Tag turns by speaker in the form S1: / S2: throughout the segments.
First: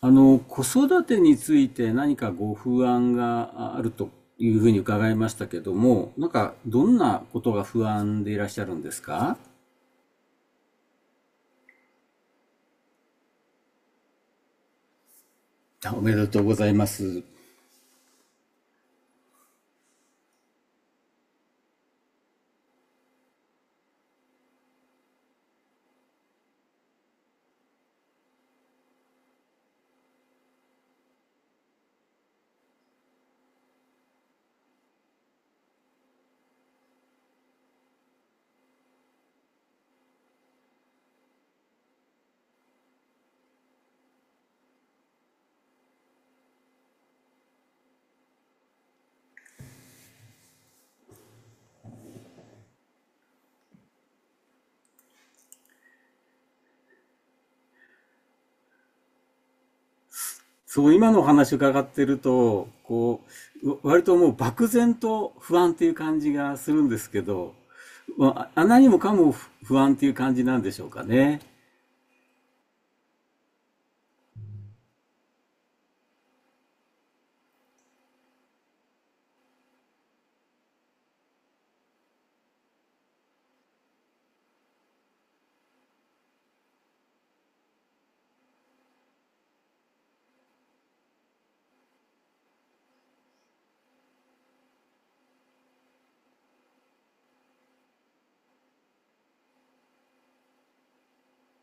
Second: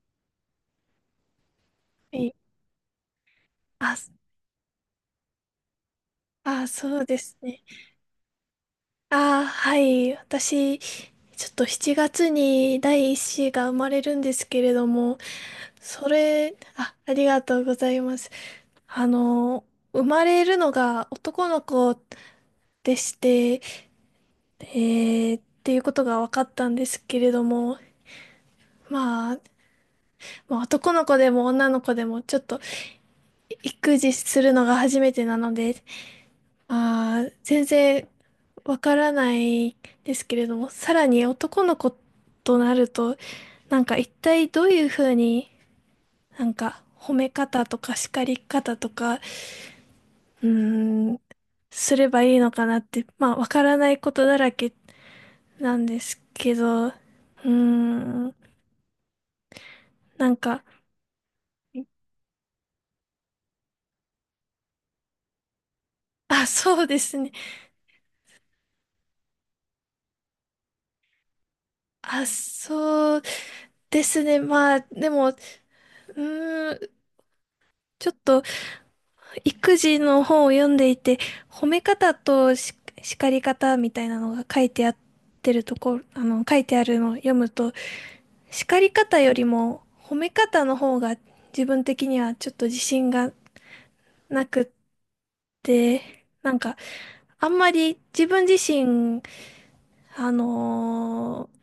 S1: 子育てについて何か
S2: え、
S1: ご不安がある
S2: あ、
S1: というふうに伺いましたけども、なんか
S2: あ、
S1: どん
S2: そうで
S1: な
S2: す
S1: こと
S2: ね。
S1: が不安でいらっしゃるんですか？
S2: あ、はい。私、ちょっと7月に第一子が生まれるんですけれども、
S1: お
S2: そ
S1: めでとうご
S2: れ、
S1: ざいま
S2: あ、あ
S1: す。
S2: りがとうございます。あの、生まれるのが男の子でして、っていうことが分かったんですけれども、まあ、まあ、男の子でも女の子でもちょっと育児するのが初めてなので、ああ、全然わからないですけれども、さらに男の子となると、一体どういうふうに褒め方とか叱り方とか、うーん、すればいいのかなって、まあわからないことだらけなんですけど、ーん、なんか、
S1: そう、今のお話伺ってると、割ともう漠然と不安っていう感じ
S2: あ、
S1: がす
S2: そ
S1: る
S2: う
S1: ん
S2: で
S1: です
S2: す
S1: け
S2: ね。
S1: ど、まあ何もかも不安っていう感じなんでしょうかね。
S2: あ、そうですね。まあ、でも、ーん、ちょっと育児の本を読んでいて、褒め方とし叱り方みたいなのが書いてあるところ、書いてあるのを読むと、叱り方よりも褒め方の方が自分的にはちょっと自信がなくって、あんまり自分自身、あのー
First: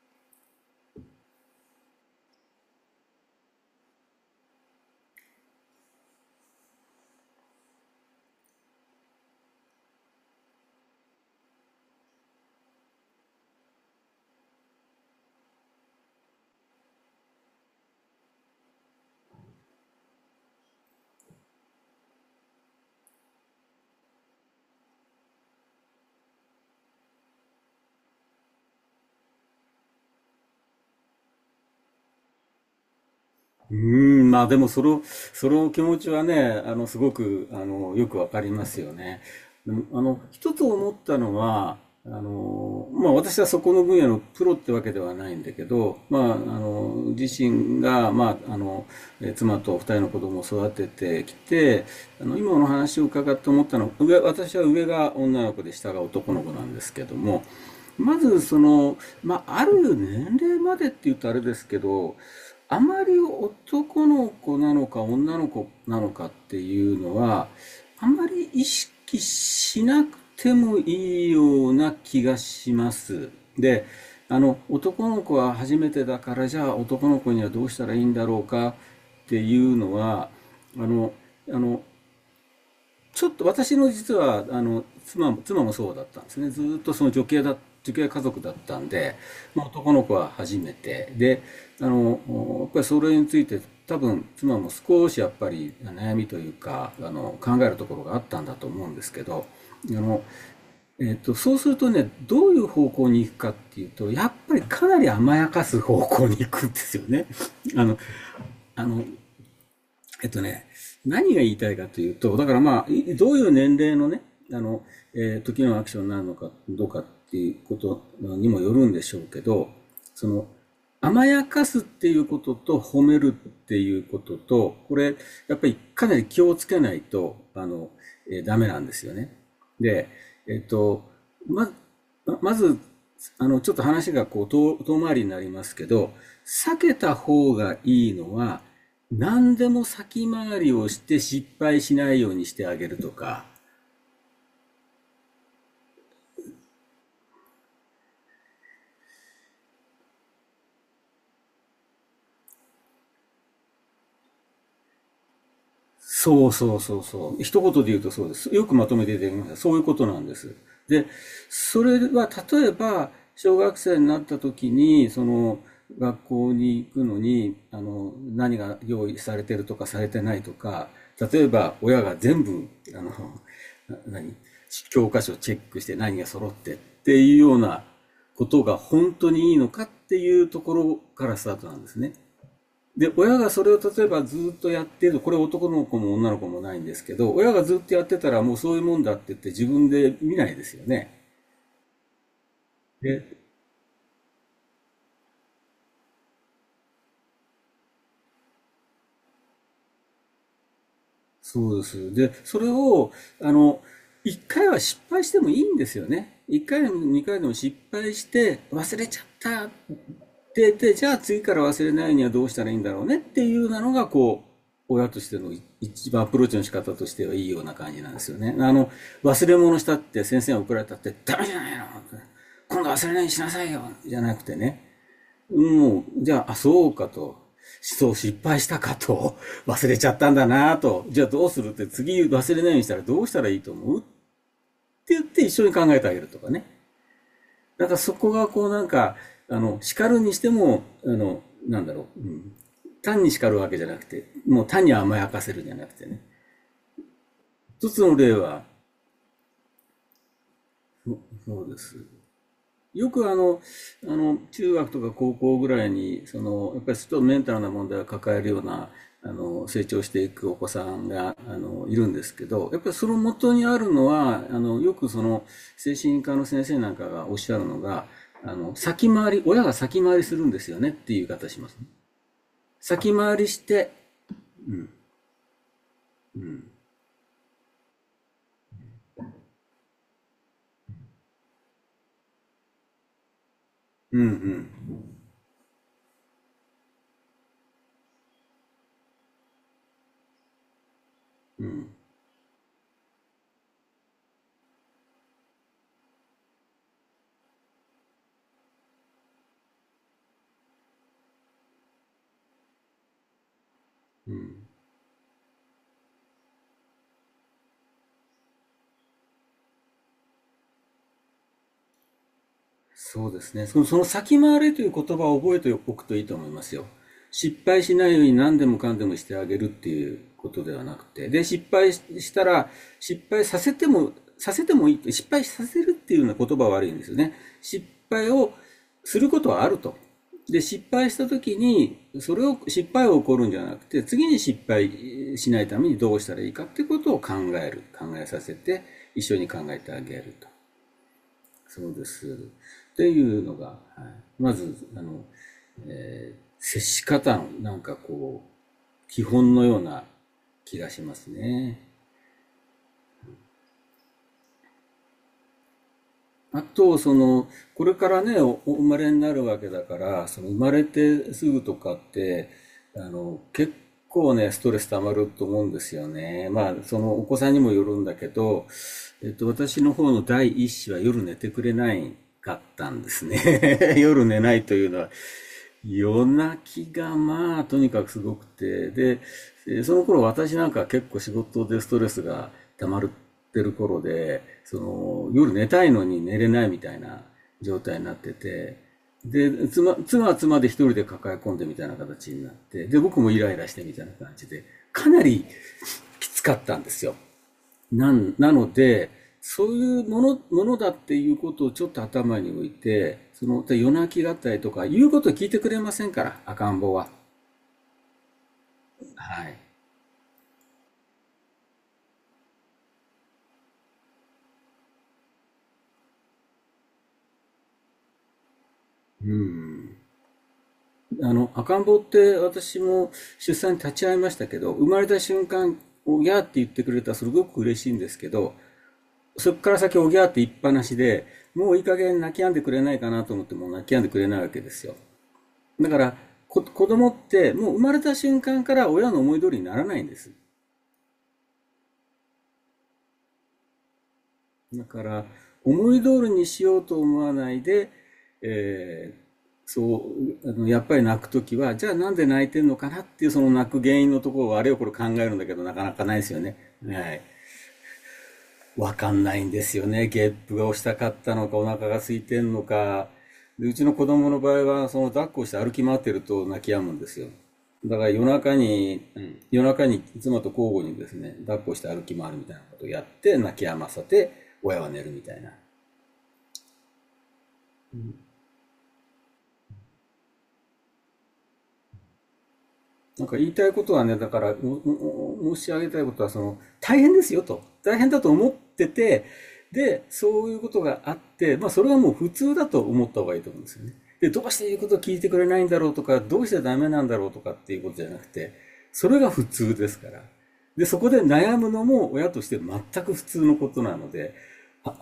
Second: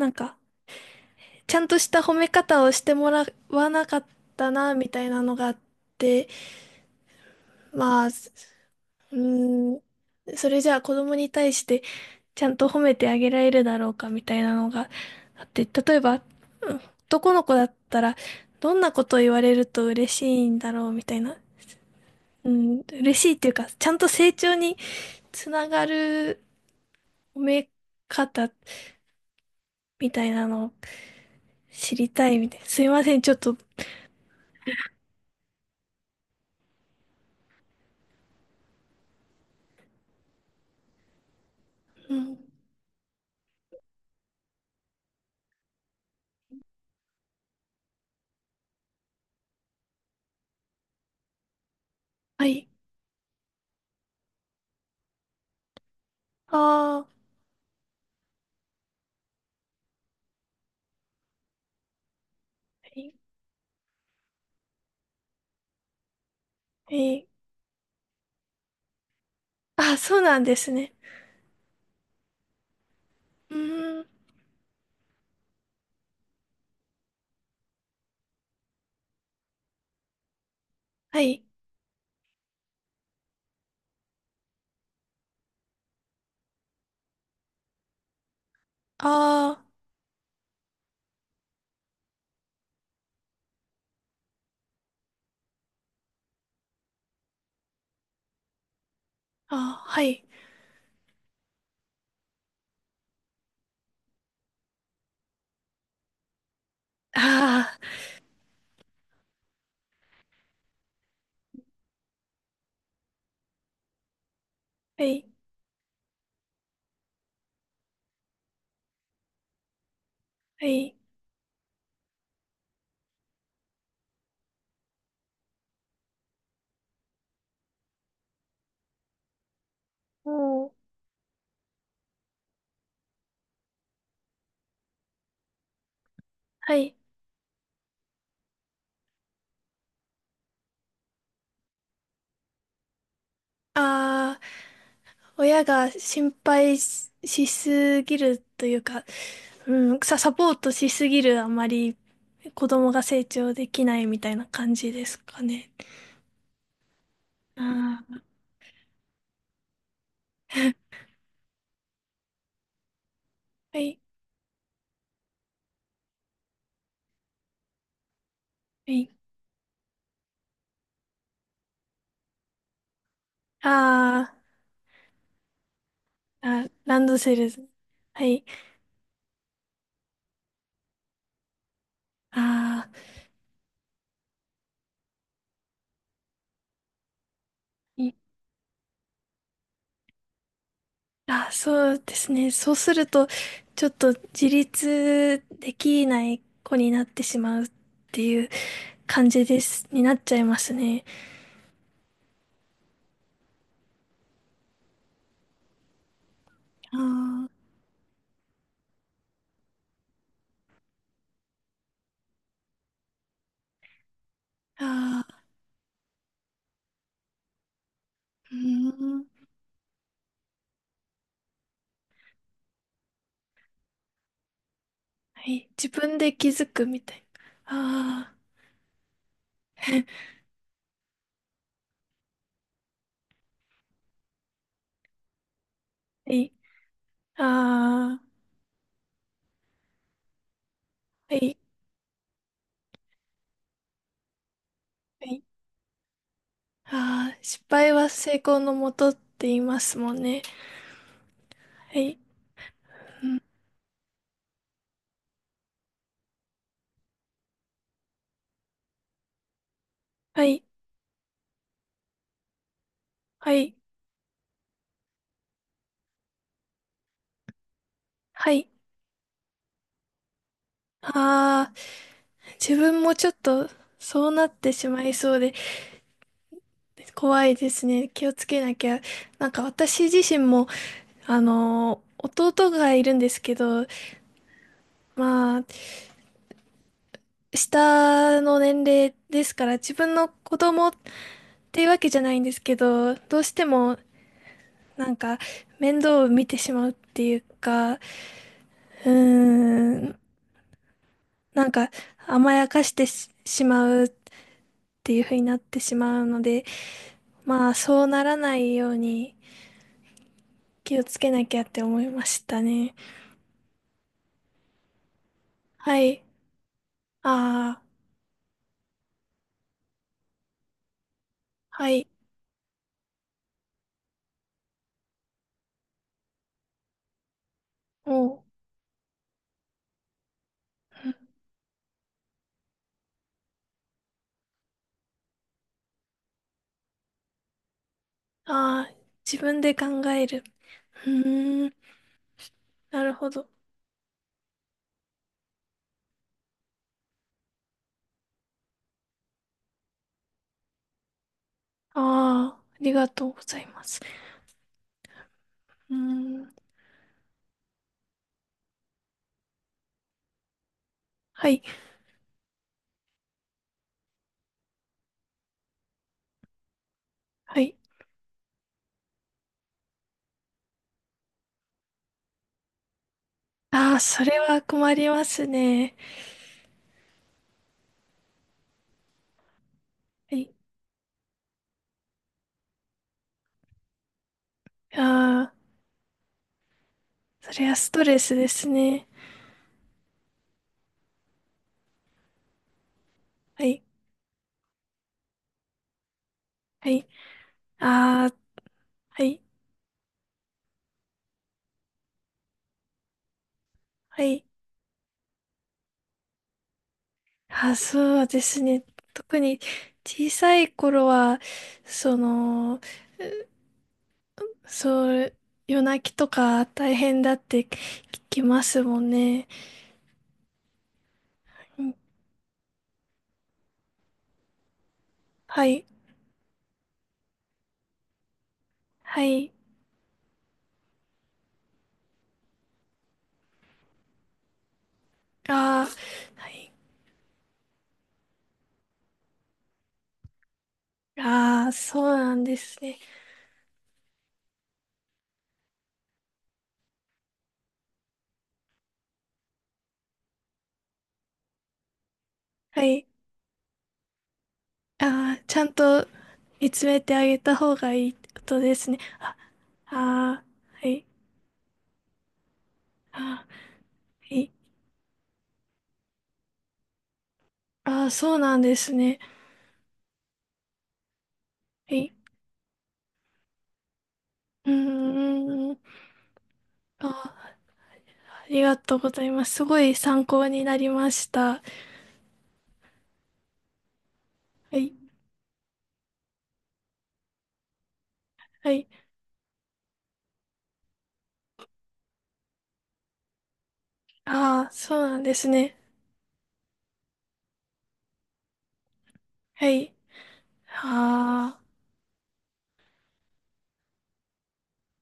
S2: なんか、ちゃんとした褒め方をしてもらわなかったな、みたいなのがあって、まあ、ーん、それじゃあ子供に対してちゃんと褒めてあげられるだろうかみたいなのがあって、例えば、うん男の子だったら、どんなことを言われると嬉しいんだろうみたいな。うん、嬉しいっていうか、ちゃんと成長につながる褒め方みたいなのを知りたいみたいな。すいません、ちょっと。
S1: うーん、まあでもその、その気持ちはね、すごく、よくわかりますよね。でも一つ思ったのは、
S2: うん、
S1: まあ私はそこの分野のプロってわけではないんだけど、まあ、自身が、まあ、妻と二人の子供を育ててきて、
S2: は
S1: 今の
S2: い。
S1: 話を伺って思ったのは、私は上が女の子で下が男の子
S2: あ
S1: なんです
S2: あ、
S1: け
S2: は
S1: ども、まずその、まあ、ある年齢までって言うとあれですけど、あま
S2: い。
S1: り男の子なのか女の子なのかってい
S2: え
S1: うの
S2: ー
S1: は、あまり意識し
S2: あ、
S1: な
S2: そ
S1: く
S2: うなんで
S1: て
S2: す
S1: も
S2: ね。
S1: いいような気がします。
S2: う
S1: で、
S2: ーん、
S1: 男の子は初めてだから、じゃあ男の子にはどうしたらいいんだろうかっていうのは、あの、
S2: はい。
S1: あの、ちょっと私の実はあの妻もそうだったんですね。ずーっと女系家族だったんで、
S2: あ
S1: まあ、男の子は初めて。で、あの、やっぱりそれについて多分妻も少しやっぱり悩みというか、考えるところがあったんだと思うんですけど、
S2: あ、あ
S1: あ
S2: は
S1: の、
S2: い。
S1: そうするとね、どういう方向に行くかっていうと、やっぱりかなり甘やかす方向に行くんですよね。
S2: あ
S1: あの、あの、えっとね、何が言いたいかというと、だからまあ、どういう年齢のね、あの、
S2: あ、はい、
S1: 時のアクションになるのかどうかっていうことにもよるんでしょうけど、その、
S2: はい。
S1: 甘やかすっていうことと褒めるっていうことと、これ、やっぱりかなり気をつけないと、ダメなんですよね。で、
S2: お
S1: えっ
S2: ー
S1: と、ま、まず、ちょっと話がこう、遠回りになりますけど、
S2: は
S1: 避
S2: い。
S1: けた方がいいのは、何でも先回りをして失敗しないようにしてあげるとか、
S2: ああ、親が心配し、しすぎるというか、サポートしすぎるあまり子供が成長できないみたいな感じですかね。
S1: そうそうそうそう。一言で言う
S2: あ
S1: と
S2: あ、
S1: そうです。よくまとめて出てきました。そういうことなんです。で、それは例えば、小学
S2: はい、
S1: 生になった時に、その、学校に行くのに、何が
S2: は
S1: 用
S2: い。
S1: 意されてるとかされてないとか、例えば親が全部、あの、な何、
S2: あ
S1: 教科書チェックして何が揃っ
S2: あ、
S1: てっ
S2: ランド
S1: て
S2: セ
S1: いう
S2: ル。
S1: ような
S2: はい。
S1: ことが本当にいいのかっていうところからスタートなんですね。
S2: ああ、
S1: で、親がそれを例えばずっとやってる、これ男の子も女の子もないんですけど、親がずっとやっ
S2: い
S1: てたらもうそういうもんだって言って自分で見ないですよね。
S2: あ、そうですね。そうすると、
S1: で、
S2: ちょっと自立できない子になってしまうっていう感じです、になっちゃいますね。
S1: そうです。で、それを、あの、一回は失敗してもいいんですよね。一回でも二回
S2: あ
S1: でも失敗して、忘れちゃった。で、じゃあ次から忘れないにはどうしたらいいんだろうねっていうなのが、こう、
S2: あ、
S1: 親と
S2: あ
S1: して
S2: あ、
S1: の一番アプローチの仕方としてはいいような感じなんですよ
S2: う
S1: ね。
S2: ーん。
S1: 忘れ物したって先生が怒られたって、ダメじゃないの今度忘れないようにしなさいよじゃなくてね。
S2: はい。自
S1: もう、
S2: 分
S1: じ
S2: で
S1: ゃ
S2: 気
S1: あ、あ、
S2: づく
S1: そう
S2: み
S1: か
S2: たい
S1: と。そう
S2: な。あ
S1: 失敗したかと。忘れちゃったんだなと。じゃあどうするって次忘れないようにしたらどうしたらいいと思うって言って一緒に考えてあげる
S2: あ、は
S1: とか
S2: い。
S1: ね。なんかそ
S2: あ
S1: こ
S2: あ、
S1: がこうなんか、あの、叱るにしても、
S2: はい。
S1: なんだろう。うん、単に叱るわけじゃなくて、もう単に甘
S2: は
S1: やか
S2: い。
S1: せるじゃなくてね。
S2: ああ、失
S1: 一
S2: 敗
S1: つ
S2: は
S1: の例
S2: 成功
S1: は、
S2: のもとって言いますもんね。
S1: そそうです。
S2: はい。
S1: よ
S2: う
S1: くあ
S2: ん。
S1: の、あの、中学とか高校ぐらいに、その、やっぱりちょっとメンタルな問題を抱えるような、成長してい
S2: は
S1: くお
S2: い。
S1: 子さんが、いるんですけど、やっぱりその
S2: は
S1: 元に
S2: い。
S1: あるのは、あの、よくその、精神科の先生なんかがおっしゃるのが、
S2: は
S1: あ
S2: い。
S1: の、先回り、親が先回りするんですよねっていう言い方しま
S2: ああ、
S1: すね。
S2: 自分も
S1: 先
S2: ちょっ
S1: 回りし
S2: と
S1: て、
S2: そうなってしまいそうで怖いですね。気をつけなきゃ。なんか私自身も、あのー弟がいるんですけど、
S1: う
S2: まあ、下の年齢ですから、自分の子供っていうわけじゃないんですけど、どうしてもなんか面倒を見てしまうっていうか、ーん、なんか甘やかしてし、しまうっていう風になってしまうので、まあそうならないように気をつけなきゃって思いましたね。
S1: そうですね。その、その先回れという言葉を覚えてお
S2: は
S1: くとい
S2: い。
S1: いと思いますよ。失
S2: あ
S1: 敗
S2: あ、
S1: しないように何でもかんでもしてあげるっていうことではなくて。で、失
S2: は
S1: 敗
S2: い。
S1: したら、失敗させても、させてもいい。失敗させるっていうような言葉は悪いんですよね。失敗
S2: おう。
S1: をすることはあると。で、失敗した時に、それを、失敗を起こるんじゃなくて、次に失敗しないためにどうしたらいいかっていうことを考える。考えさせて、
S2: ああ、
S1: 一緒
S2: 自
S1: に考
S2: 分で
S1: え
S2: 考
S1: てあげ
S2: え
S1: る
S2: る。
S1: と。
S2: うーん、
S1: そうです。っ
S2: な
S1: て
S2: るほ
S1: いう
S2: ど。
S1: のが、はい、まず、接し方のなんかこう、基本のような気がしますね。
S2: ああ、ありがとうございます。うーん、
S1: あと、その、これからね、お生まれになるわけだから、その生まれてす
S2: は
S1: ぐ
S2: い、
S1: とかって、結構ね、ストレス溜まると思うんですよね。まあ、そのお子さん
S2: は
S1: にも
S2: い。
S1: よるんだけど、えっと、私の方の第一子は夜寝てくれなかったんです
S2: あ
S1: ね。
S2: あ、そ
S1: 夜
S2: れ
S1: 寝な
S2: は
S1: いという
S2: 困
S1: の
S2: り
S1: は、
S2: ますね。
S1: 夜泣きがまあとにかくすごくて、で、その頃
S2: はい。
S1: 私なんか結構仕事でストレスが溜まってる頃で、その
S2: ああ、
S1: 夜寝たいのに寝れないみたいな
S2: それは
S1: 状
S2: ス
S1: 態
S2: ト
S1: になっ
S2: レ
S1: て
S2: スです
S1: て、
S2: ね。
S1: で、妻は妻で一人で抱え込んでみたいな形になって、で、僕もイライ
S2: は
S1: ラし
S2: い、
S1: てみたいな感じで、かなり きつかったん
S2: は
S1: です
S2: い。
S1: よ。な
S2: あ
S1: ん
S2: あ、
S1: なので、
S2: はい、
S1: そういうもの、ものだっていうことをちょっと頭に置いて、その、で夜泣
S2: は
S1: きだっ
S2: い。
S1: たりとか、言うことを聞いてくれませんから、赤ん坊は。
S2: ああ、そうですね。特
S1: はい。
S2: に小さい頃は、その、うそう、夜泣きとか大変だって聞きますもん
S1: う
S2: ね。
S1: ん。赤
S2: う
S1: ん
S2: ん
S1: 坊って私も出産に立ち会いましたけど、生まれた瞬
S2: は
S1: 間、
S2: い、
S1: おぎゃーって言ってくれたらすごく嬉しいんですけど、
S2: は
S1: そ
S2: い。
S1: こから先おぎゃーって言いっぱなしで、もういい加減泣き止んでくれないかなと思っても泣き止んでくれないわけですよ。
S2: ああ、
S1: だから、
S2: はい。
S1: 子供ってもう生まれた瞬間から親の思い通りにならないんです。
S2: ああ、そうなんですね。
S1: だから思い通りにしようと思わないで、えーそあのやっぱり泣くときはじゃあなんで泣いてんの
S2: は
S1: かなっ
S2: い。
S1: ていうその泣く原因のところをあれをこれ考える
S2: あ
S1: ん
S2: あ、
S1: だ
S2: ち
S1: け
S2: ゃ
S1: ど
S2: ん
S1: なかな
S2: と
S1: かないですよね。
S2: 見つ
S1: は
S2: めて
S1: い、
S2: あげた方がいいってことです
S1: わ
S2: ね。
S1: かんないんですよね。ゲッ
S2: ああ、
S1: プが押し
S2: は
S1: た
S2: い、
S1: かったのかお腹が空いてんのか、
S2: ああ、
S1: でうちの子供の
S2: は
S1: 場
S2: い。
S1: 合はその抱っこして歩き回ってると泣き止むんですよ。だか
S2: あ
S1: ら
S2: あ、
S1: 夜
S2: そうな
S1: 中
S2: んです
S1: に、
S2: ね。
S1: うん、夜中に妻と交互にですね、抱っこして
S2: は
S1: 歩
S2: い。
S1: き回るみたいなことをやって、泣き止ませて、
S2: う
S1: 親は寝るみたいな。
S2: ーん。ああ、ありがとうございます。すごい参考になりました。
S1: なんか言いたいことはね、だから、う
S2: はい、
S1: うう申し上げたいことは、その、大変ですよと。大変だと思っ
S2: はい。
S1: てて、で、そういうことがあって、まあ、それはもう普通だと思った方がいいと思うんですよね。で、どうし
S2: あ
S1: て
S2: あ、
S1: 言うこと
S2: そ
S1: を
S2: う
S1: 聞
S2: な
S1: い
S2: ん
S1: て
S2: で
S1: くれ
S2: す
S1: ないん
S2: ね。
S1: だろうとか、どうしてダメなんだろうとかっていうことじゃなくて、それが普
S2: は
S1: 通で
S2: い。
S1: すから。で、そこで悩
S2: あ
S1: むのも親として全く普通のことなので、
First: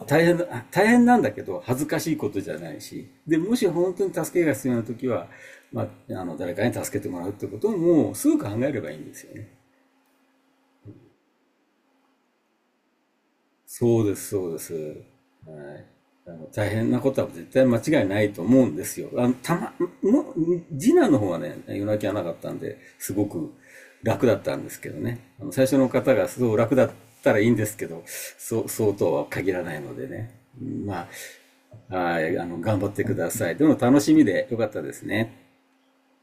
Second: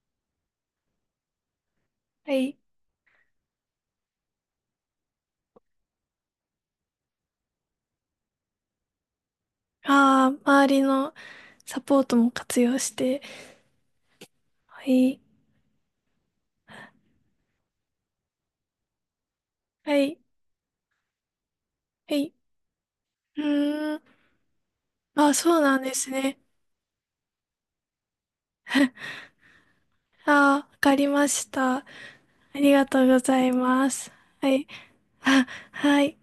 S1: 大変大変なんだけど、恥ずかしいこ
S2: あ、は
S1: とじ
S2: い。
S1: ゃないし、で、もし本当に助けが必要なときは、まあ、あの誰かに助けてもらうってことももうすぐ考えればいいんですよね。
S2: ああ、周りのサポートも活用して。
S1: そうです、そうです。
S2: は
S1: はい。
S2: い、
S1: あの大変なことは絶対間違いないと思うんですよ。あの、たま、
S2: はい、
S1: も、次男の方はね、夜泣きは
S2: は
S1: なか
S2: い。
S1: ったんで、すご
S2: う
S1: く
S2: ーん。
S1: 楽だったんですけどね。
S2: ああ、
S1: あの、
S2: そう
S1: 最
S2: な
S1: 初
S2: ん
S1: の
S2: です
S1: 方が
S2: ね。
S1: すごく楽だったらいいんですけど、そうとは限らないので
S2: ああ、
S1: ね。
S2: わかり
S1: ま
S2: ました。あ
S1: あ、はい、あの、
S2: り
S1: 頑
S2: が
S1: 張っ
S2: と
S1: て
S2: う
S1: く
S2: ご
S1: だ
S2: ざい
S1: さい。でも
S2: ま
S1: 楽
S2: す。
S1: しみで
S2: は
S1: よ
S2: い。
S1: かったですね。
S2: あ、はい。